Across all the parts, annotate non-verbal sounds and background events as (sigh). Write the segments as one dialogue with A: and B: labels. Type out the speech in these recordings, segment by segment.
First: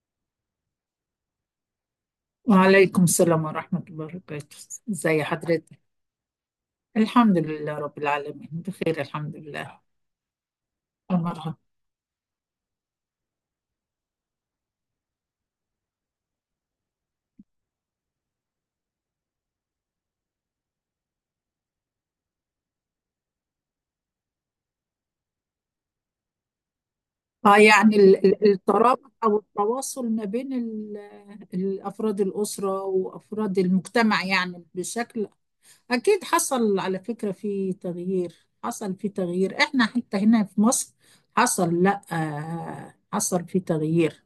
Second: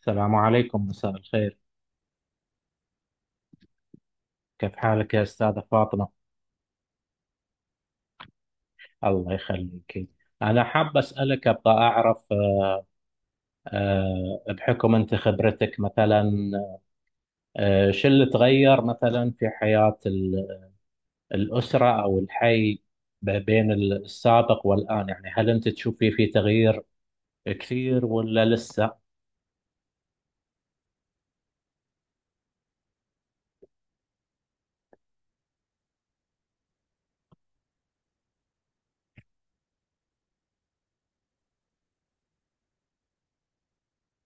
A: السلام عليكم، مساء الخير.
B: وعليكم السلام ورحمة الله وبركاته.
A: كيف حالك يا
B: ازي
A: أستاذة
B: حضرتك؟
A: فاطمة؟
B: الحمد لله رب العالمين، بخير
A: الله
B: الحمد لله.
A: يخليك. أنا حاب أسألك،
B: أمرها.
A: أبغى أعرف. بحكم أنت خبرتك مثلا، شو اللي تغير مثلا في حياة الأسرة أو الحي بين السابق والآن، يعني هل أنت تشوفي في تغيير
B: اه، يعني
A: كثير ولا لسه؟
B: الترابط أو التواصل ما بين أفراد الأسرة وأفراد المجتمع، يعني بشكل أكيد حصل. على فكرة، في تغيير حصل، في تغيير. إحنا حتى هنا في مصر حصل، لأ حصل في تغيير.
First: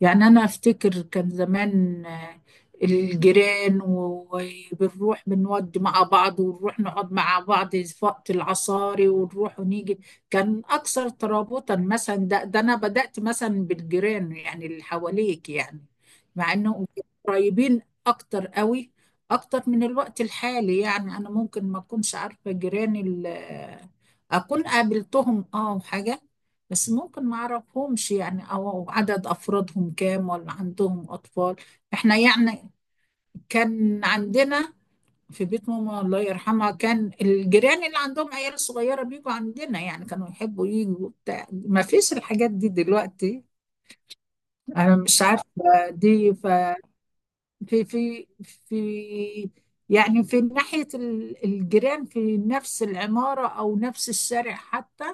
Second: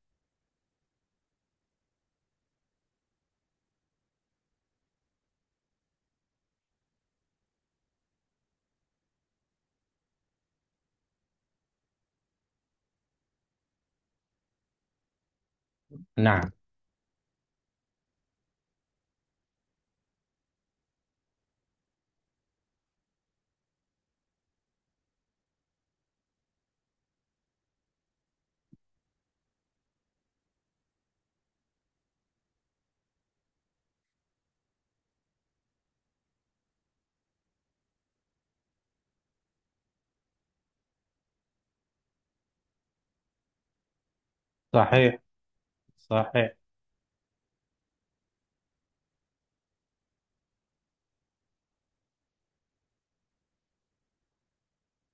B: يعني أنا أفتكر كان زمان، الجيران وبنروح بنودي مع بعض، ونروح نقعد مع بعض في وقت العصاري، ونروح ونيجي. كان أكثر ترابطا مثلا. ده أنا بدأت مثلا بالجيران، يعني اللي حواليك يعني.
A: نعم.
B: مع إنهم قريبين أكتر قوي، أكتر من الوقت الحالي. يعني أنا ممكن ما أكونش عارفة جيراني، أكون قابلتهم أه وحاجة، بس ممكن ما اعرفهمش، يعني او عدد افرادهم كام، ولا عندهم اطفال. احنا يعني كان عندنا في بيت ماما، الله يرحمها، كان الجيران اللي عندهم عيال صغيرة بيجوا عندنا، يعني كانوا يحبوا يجوا بتاع. ما فيش الحاجات دي دلوقتي، انا
A: صحيح.
B: مش عارفة. دي
A: صحيح.
B: في يعني في ناحية الجيران في نفس العمارة أو نفس الشارع حتى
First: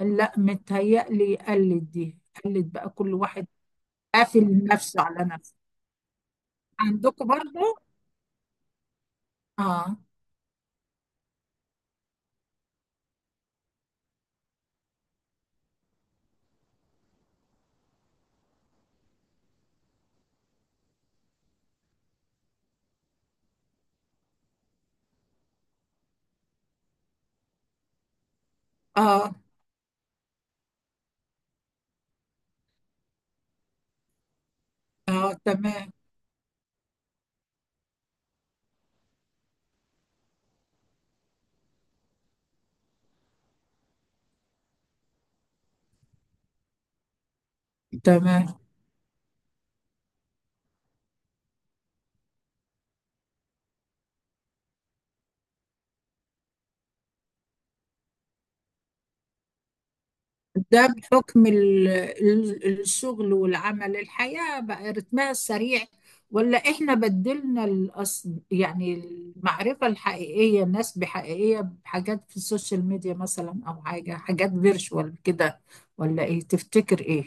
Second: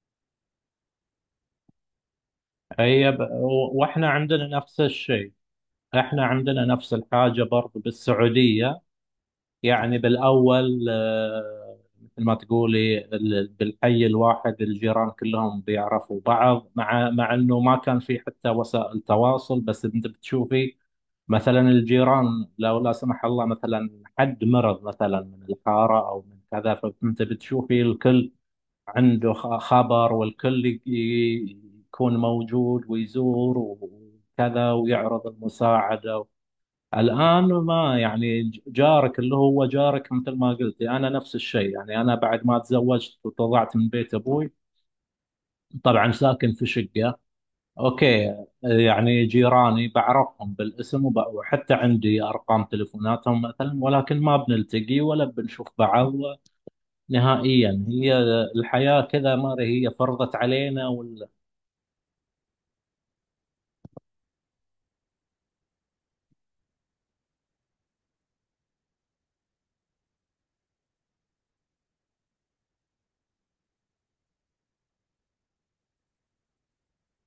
B: لا. متهيألي قلت دي، قلت بقى
A: هي
B: كل واحد
A: واحنا عندنا
B: قافل
A: نفس
B: نفسه على
A: الشيء،
B: نفسه.
A: احنا عندنا نفس
B: عندكم
A: الحاجة
B: برضه؟
A: برضو بالسعودية.
B: اه.
A: يعني بالأول، مثل ما تقولي بالحي الواحد الجيران كلهم بيعرفوا بعض، مع مع إنه ما كان في حتى وسائل تواصل، بس أنت بتشوفي مثلا الجيران، لو لا سمح الله مثلا حد مرض مثلا من الحارة أو من كذا، فأنت بتشوفي الكل عنده
B: اه.
A: خبر، والكل يكون موجود ويزور وكذا ويعرض
B: اه، تمام.
A: المساعدة. الآن ما يعني جارك اللي هو جارك. مثل ما قلت، أنا نفس الشيء. يعني أنا بعد ما تزوجت وطلعت من بيت أبوي، طبعا ساكن في شقة، أوكي،
B: تمام،
A: يعني جيراني بعرفهم بالاسم وحتى عندي أرقام تليفوناتهم مثلا، ولكن ما بنلتقي ولا بنشوف بعض نهائيا. هي الحياة كذا، ما هي فرضت
B: ده
A: علينا ولا؟
B: بحكم الشغل والعمل، الحياة بقى رتمها السريع، ولا احنا بدلنا الاصل؟ يعني المعرفة الحقيقية، الناس بحقيقية، بحاجات في السوشيال ميديا مثلا، او حاجة حاجات فيرشوال كده، ولا ايه تفتكر؟ ايه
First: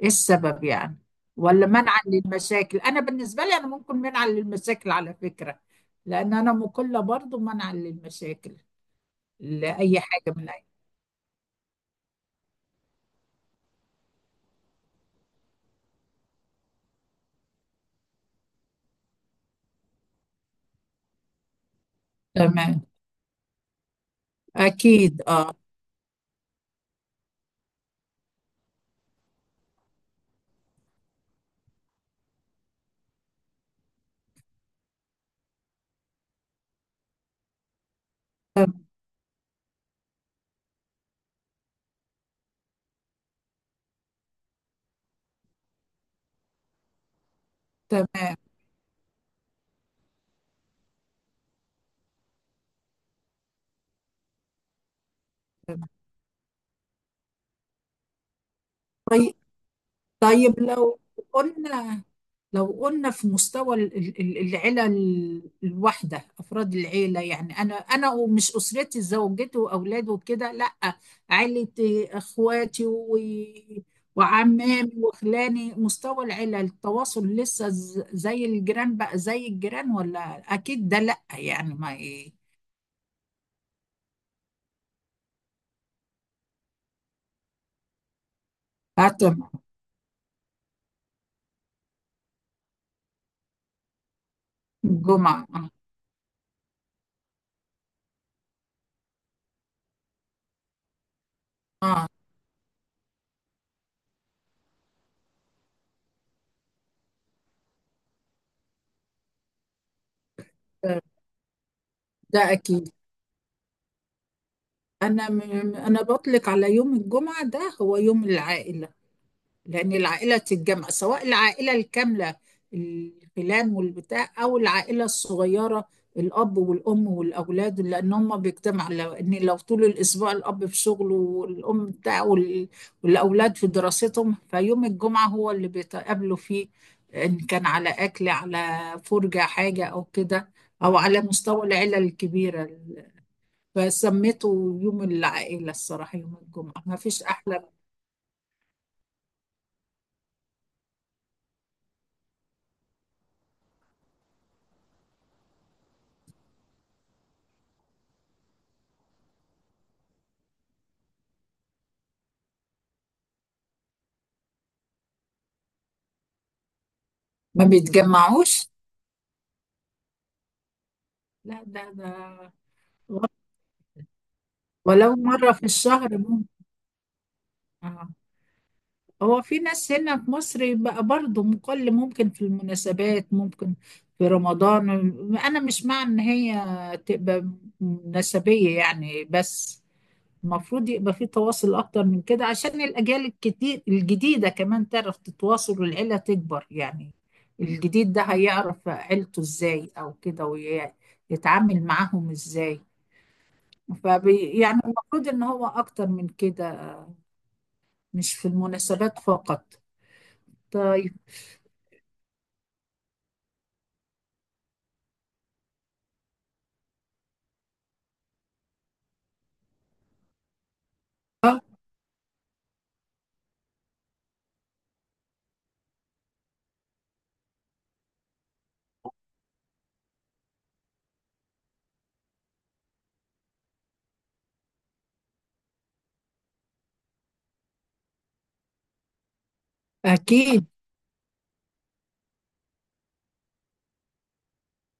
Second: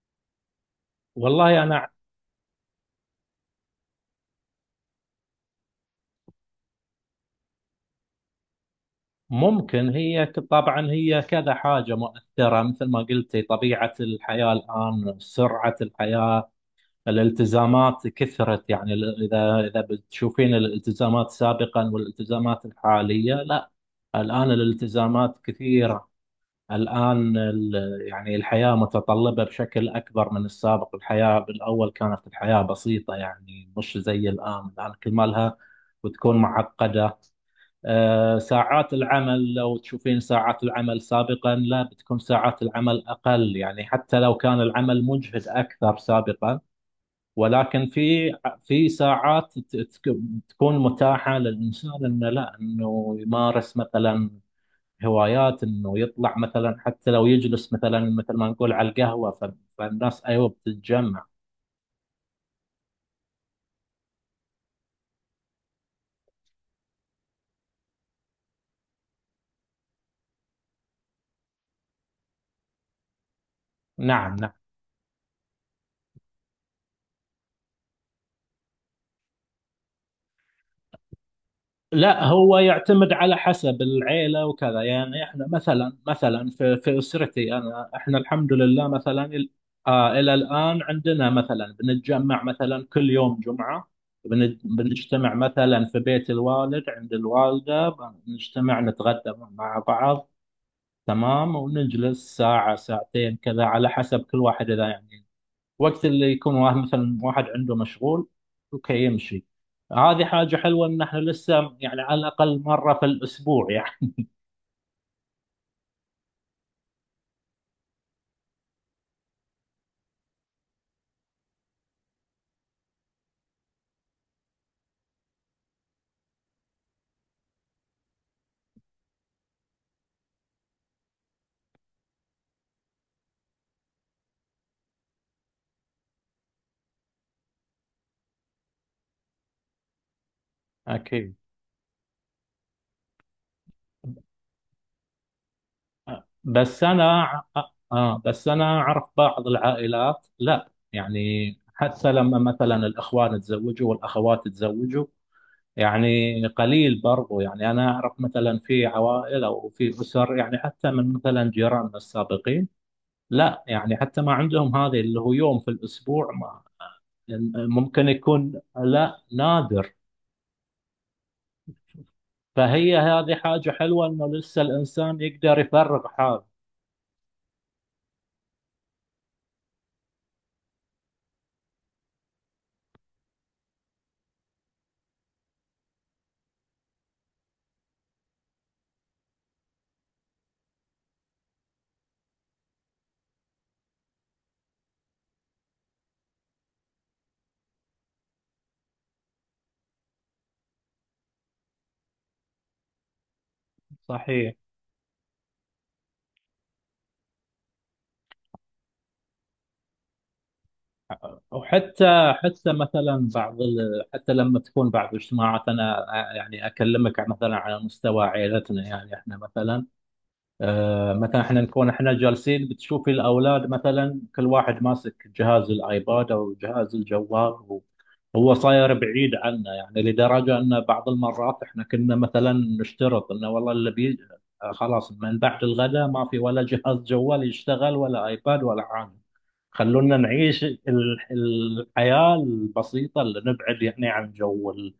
B: ايه السبب يعني؟
A: والله
B: ولا
A: أنا
B: منعا للمشاكل؟ انا بالنسبه لي انا ممكن منعا للمشاكل، على فكره، لان انا مقله برضو منعا للمشاكل
A: ممكن
B: لاي حاجه من اي.
A: طبعا هي كذا حاجة مؤثرة. مثل ما قلتي، طبيعة الحياة الآن، سرعة الحياة، الالتزامات كثرت. يعني إذا إذا بتشوفين الالتزامات سابقا والالتزامات
B: تمام.
A: الحالية، لا، الآن
B: اكيد
A: الالتزامات
B: اه.
A: كثيرة. الآن يعني الحياة متطلبة بشكل أكبر من السابق. الحياة بالأول كانت الحياة بسيطة، يعني مش زي الآن. الآن كل ما لها وتكون معقدة. ساعات العمل، لو تشوفين ساعات العمل سابقا، لا، بتكون ساعات العمل أقل، يعني حتى لو كان العمل مجهد أكثر سابقا، ولكن في
B: تمام.
A: في ساعات تكون متاحة للإنسان إنه، لا، إنه يمارس مثلا هوايات، إنه يطلع مثلا، حتى لو يجلس مثلا مثل ما نقول على القهوة.
B: طيب.
A: فالناس أيوه
B: طيب
A: بتتجمع.
B: قلنا لو قلنا في مستوى العيلة الواحدة، أفراد العيلة، يعني أنا، أنا ومش أسرتي زوجتي وأولادي وكده، لأ، عيلتي إخواتي و...
A: نعم، نعم.
B: وعمامي وخلاني، مستوى العيلة التواصل لسه زي الجيران؟ بقى زي الجيران، ولا أكيد ده لأ؟ يعني ما
A: لا،
B: إيه.
A: هو يعتمد على حسب العيلة وكذا. يعني احنا مثلا، مثلا في في اسرتي انا، احنا الحمد لله مثلا
B: هاتم.
A: آه، الى الان عندنا مثلا بنتجمع مثلا كل يوم جمعة، بنجتمع
B: الجمعة.
A: مثلا في بيت الوالد، عند الوالدة بنجتمع نتغدى مع بعض، تمام،
B: آه.
A: ونجلس ساعة ساعتين كذا على حسب كل واحد، اذا يعني وقت اللي يكون واحد مثلا، واحد عنده مشغول، اوكي، يمشي. هذه حاجة حلوة ان احنا لسه يعني على
B: ده
A: الاقل
B: أكيد.
A: مرة في الاسبوع يعني.
B: أنا م- أنا بطلق على يوم الجمعة ده هو يوم العائلة، لأن العائلة تتجمع، سواء العائلة الكاملة الخلان والبتاع، أو العائلة الصغيرة الأب والأم والأولاد، لأن هم بيجتمعوا. لأن لو طول الأسبوع الأب في شغله، والأم بتاعه، والأولاد في دراستهم، فيوم الجمعة هو اللي بيتقابلوا فيه، إن كان على أكل، على فرجة، حاجة أو كده، أو على
A: اكيد.
B: مستوى العيلة الكبيرة. فسميته يوم العائلة، الصراحة يوم الجمعة
A: بس
B: ما فيش
A: انا،
B: أحلى.
A: اه بس انا اعرف بعض العائلات، لا يعني حتى لما مثلا الاخوان تزوجوا والاخوات تزوجوا، يعني قليل برضو. يعني انا اعرف مثلا في عوائل او في اسر، يعني حتى من مثلا جيراننا السابقين، لا يعني حتى ما عندهم هذه اللي هو يوم في الاسبوع،
B: ما
A: ممكن يكون
B: بيتجمعوش؟
A: لا، نادر.
B: لا ده ده.
A: فهي هذه حاجة حلوة انه لسه
B: ولو
A: الانسان
B: مرة
A: يقدر
B: في
A: يفرغ
B: الشهر
A: حاله.
B: ممكن. آه. هو في ناس هنا في مصر بقى برضه مقل، ممكن في المناسبات ممكن، في رمضان. أنا مش مع إن هي تبقى مناسبية يعني، بس المفروض يبقى في تواصل أكتر من كده، عشان الأجيال الكتير الجديدة كمان تعرف تتواصل، والعيلة تكبر يعني، الجديد ده هيعرف عيلته إزاي، أو كده ويتعامل معاهم إزاي.
A: صحيح.
B: فبي يعني المفروض ان هو اكتر من كده، مش في المناسبات فقط. طيب.
A: وحتى حتى مثلا بعض حتى لما تكون بعض الاجتماعات، انا يعني اكلمك مثلا على مستوى عائلتنا، يعني احنا مثلا، مثلا احنا
B: آه،
A: نكون احنا جالسين، بتشوفي الاولاد مثلا كل واحد ماسك جهاز الايباد او جهاز الجوال، هو صاير بعيد عنا، يعني لدرجه ان بعض المرات احنا كنا مثلا نشترط انه والله اللي بي، خلاص من بعد الغداء ما في ولا جهاز جوال يشتغل ولا ايباد ولا حاجه، خلونا نعيش
B: اكيد
A: الحياه البسيطه اللي نبعد يعني عن جو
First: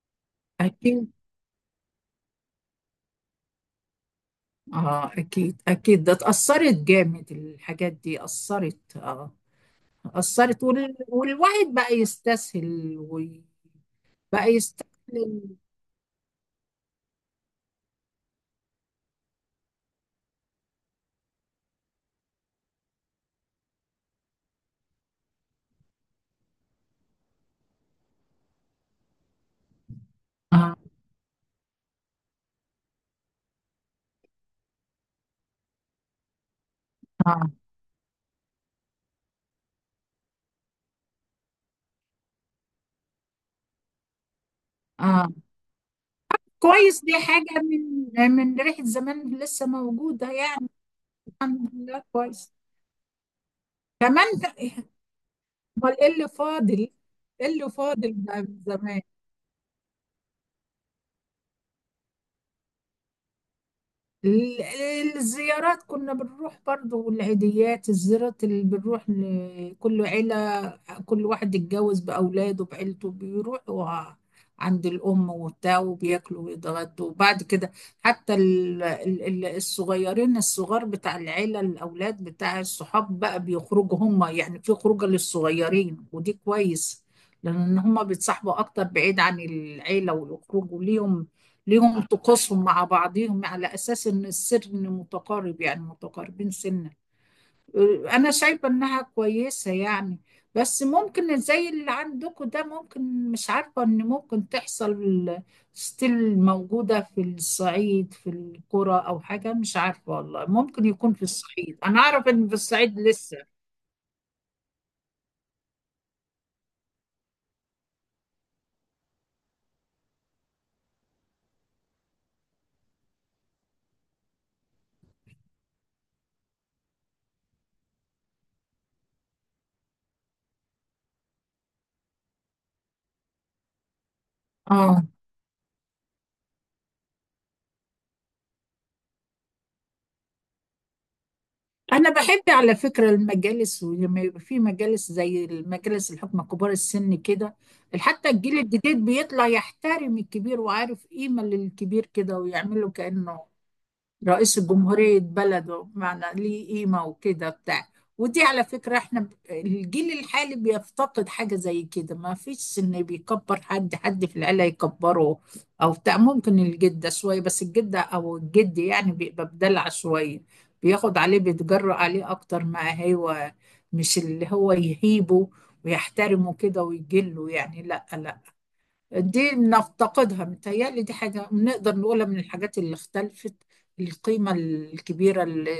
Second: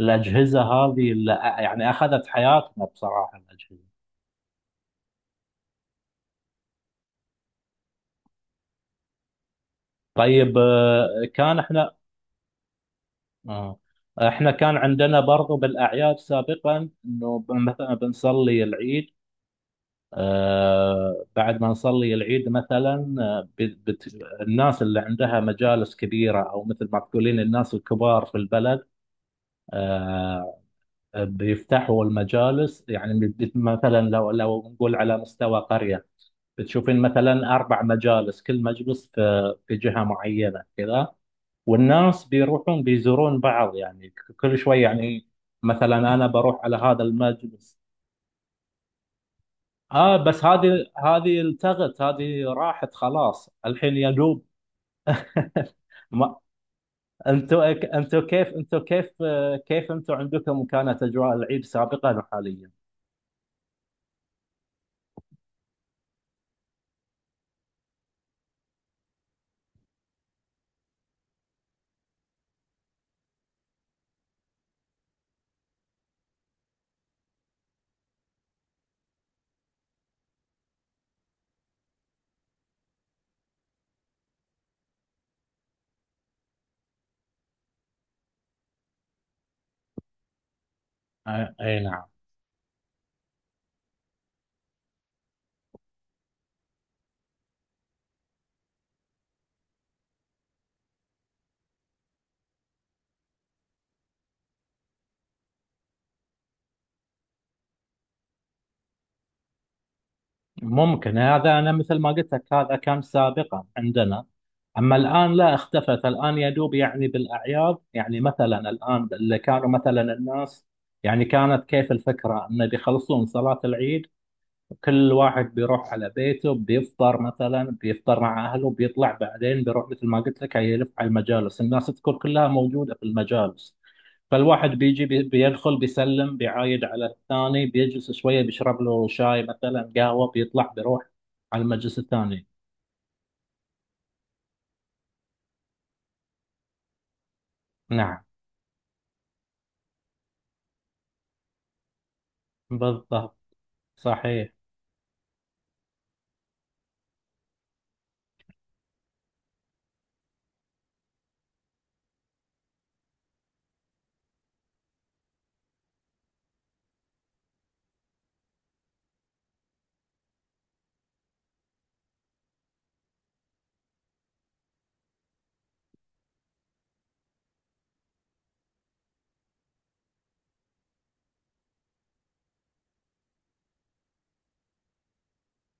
A: الاجهزه
B: اكيد.
A: هذه اللي يعني اخذت حياتنا بصراحه الاجهزه.
B: اه اكيد اكيد. ده اتأثرت جامد الحاجات دي، اثرت اه،
A: طيب،
B: اثرت.
A: آه، كان
B: والواحد بقى
A: احنا
B: يستسهل، وبقى
A: آه، احنا كان عندنا برضو
B: يستسهل.
A: بالاعياد سابقا، انه مثلا بنصلي العيد، بعد ما نصلي العيد مثلا، الناس اللي عندها مجالس كبيره، او مثل ما تقولين الناس الكبار في البلد، آه،
B: اه.
A: بيفتحوا المجالس. يعني مثلا لو لو نقول على مستوى قريه، بتشوفين مثلا
B: اه.
A: اربع مجالس، كل مجلس في في جهه معينه كذا، والناس بيروحون بيزورون بعض، يعني كل شوي يعني.
B: اه،
A: مثلا انا بروح على هذا
B: كويس. دي حاجة
A: المجلس.
B: من من ريحة زمان لسه
A: اه،
B: موجودة
A: بس
B: يعني.
A: هذه، هذه
B: الحمد
A: التغت
B: لله،
A: هذه
B: كويس.
A: راحت خلاص الحين، يا
B: كمان
A: دوب.
B: ده-
A: (laughs)
B: امال ايه اللي
A: ما
B: فاضل؟ ايه
A: انتوا،
B: اللي فاضل
A: انتوا
B: بقى
A: كيف،
B: من
A: انتوا
B: زمان؟
A: كيف، كيف انتوا عندكم كانت اجواء العيد سابقا وحاليا؟
B: الزيارات كنا بنروح برضو، والعيديات، الزيارات اللي بنروح لكل عيلة، كل واحد اتجوز بأولاده بعيلته بيروحوا عند الأم وبتاع، وبياكلوا ويتغدوا، وبعد كده حتى الصغيرين، الصغار بتاع العيلة، الأولاد بتاع الصحاب بقى بيخرجوا هم، يعني في خروجة للصغيرين، ودي كويس، لأن هم بيتصاحبوا أكتر بعيد عن العيلة، ويخرجوا ليهم،
A: اي
B: ليهم
A: نعم.
B: طقوسهم مع بعضهم، على أساس إن السن متقارب، يعني متقاربين سنا. انا شايفه انها كويسه يعني. بس ممكن زي اللي عندكم ده، ممكن مش عارفه، ان ممكن تحصل ستيل موجوده في الصعيد، في القرى او حاجه، مش عارفه والله، ممكن يكون
A: ممكن
B: في
A: هذا. أنا
B: الصعيد،
A: مثل
B: انا
A: ما
B: اعرف
A: قلت لك،
B: ان في
A: هذا
B: الصعيد
A: كان
B: لسه.
A: سابقا عندنا. أما الآن لا، اختفت. الآن يدوب يعني بالأعياد. يعني مثلا الآن اللي كانوا مثلا الناس، يعني كانت كيف الفكرة، أنه بيخلصون صلاة العيد، كل واحد بيروح على بيته، بيفطر مثلا، بيفطر مع أهله، بيطلع بعدين، بيروح مثل ما قلت لك، يلف على المجالس. الناس تكون كلها موجودة في المجالس، فالواحد
B: اه.
A: بيجي بيدخل، بيسلم، بيعايد على الثاني، بيجلس شوية، بيشرب له شاي مثلا، قهوة، بيطلع بيروح على المجلس
B: انا بحب
A: الثاني.
B: على فكره المجالس، ولما يبقى في مجالس زي المجالس الحكمه، كبار السن كده،
A: نعم.
B: حتى الجيل الجديد بيطلع يحترم الكبير، وعارف قيمه للكبير كده، ويعمله
A: بالضبط.
B: كانه
A: صحيح.
B: رئيس الجمهورية بلده، بمعنى ليه قيمة وكده بتاع. ودي على فكرة احنا الجيل الحالي بيفتقد حاجة زي كده، ما فيش ان بيكبر حد، حد في العيلة يكبره او بتاع، ممكن الجدة شوية، بس الجدة او الجد يعني بيبقى بدلع شوية، بياخد عليه، بيتجرأ عليه اكتر ما هو، مش اللي هو يهيبه ويحترمه كده ويجله يعني، لا لا. دي نفتقدها، متهيألي دي حاجة نقدر نقولها من الحاجات اللي اختلفت، القيمة الكبيرة اللي,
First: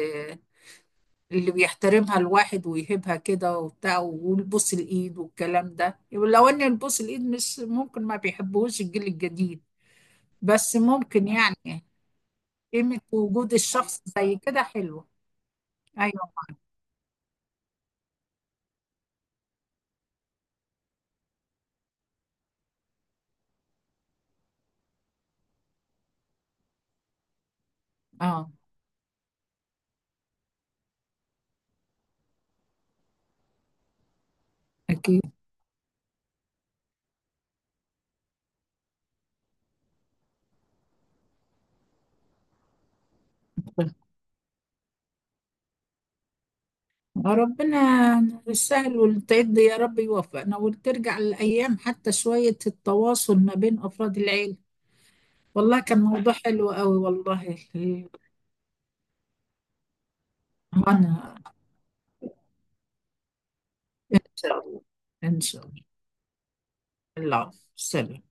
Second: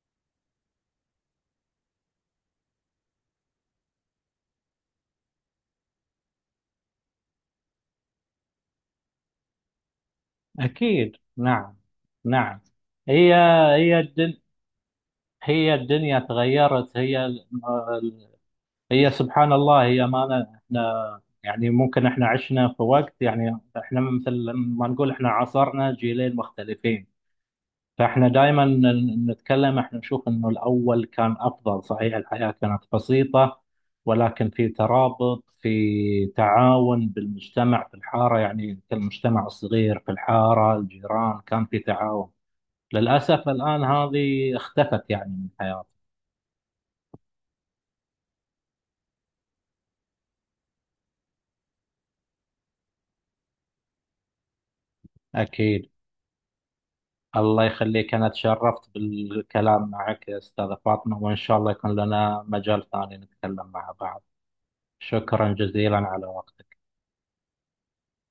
B: اللي بيحترمها الواحد ويهبها كده وبتاع، والبوس الإيد والكلام ده، لو إن البوس الإيد مش ممكن، ما بيحبوش الجيل الجديد، بس
A: أكيد.
B: ممكن
A: نعم.
B: يعني
A: نعم.
B: قيمة
A: هي
B: وجود
A: هي
B: الشخص زي
A: الدن
B: كده حلوة.
A: هي الدنيا
B: أيوه.
A: تغيرت. ال- هي سبحان الله. هي ما أنا- احنا يعني ممكن احنا عشنا في وقت، يعني احنا مثل ما نقول، احنا عاصرنا جيلين مختلفين، فاحنا
B: أه.
A: دائما نتكلم، احنا نشوف انه الاول كان افضل. صحيح، الحياة كانت بسيطة، ولكن في
B: أكيد.
A: ترابط، في تعاون بالمجتمع، في الحارة يعني كالمجتمع الصغير، في الحارة الجيران كان في تعاون. للأسف الآن هذه اختفت يعني من حياتي.
B: ربنا يسهل والتعد يا رب، يوفقنا وترجع الأيام، حتى شوية التواصل ما بين أفراد العيلة. والله
A: أكيد.
B: كان موضوع حلو قوي والله.
A: الله يخليك، أنا تشرفت بالكلام معك يا أستاذة فاطمة،
B: وأنا
A: وإن شاء الله يكون لنا مجال ثاني نتكلم مع
B: إن
A: بعض.
B: شاء الله. إن
A: شكرا
B: شاء الله.
A: جزيلا على وقتك.
B: العفو، سلام.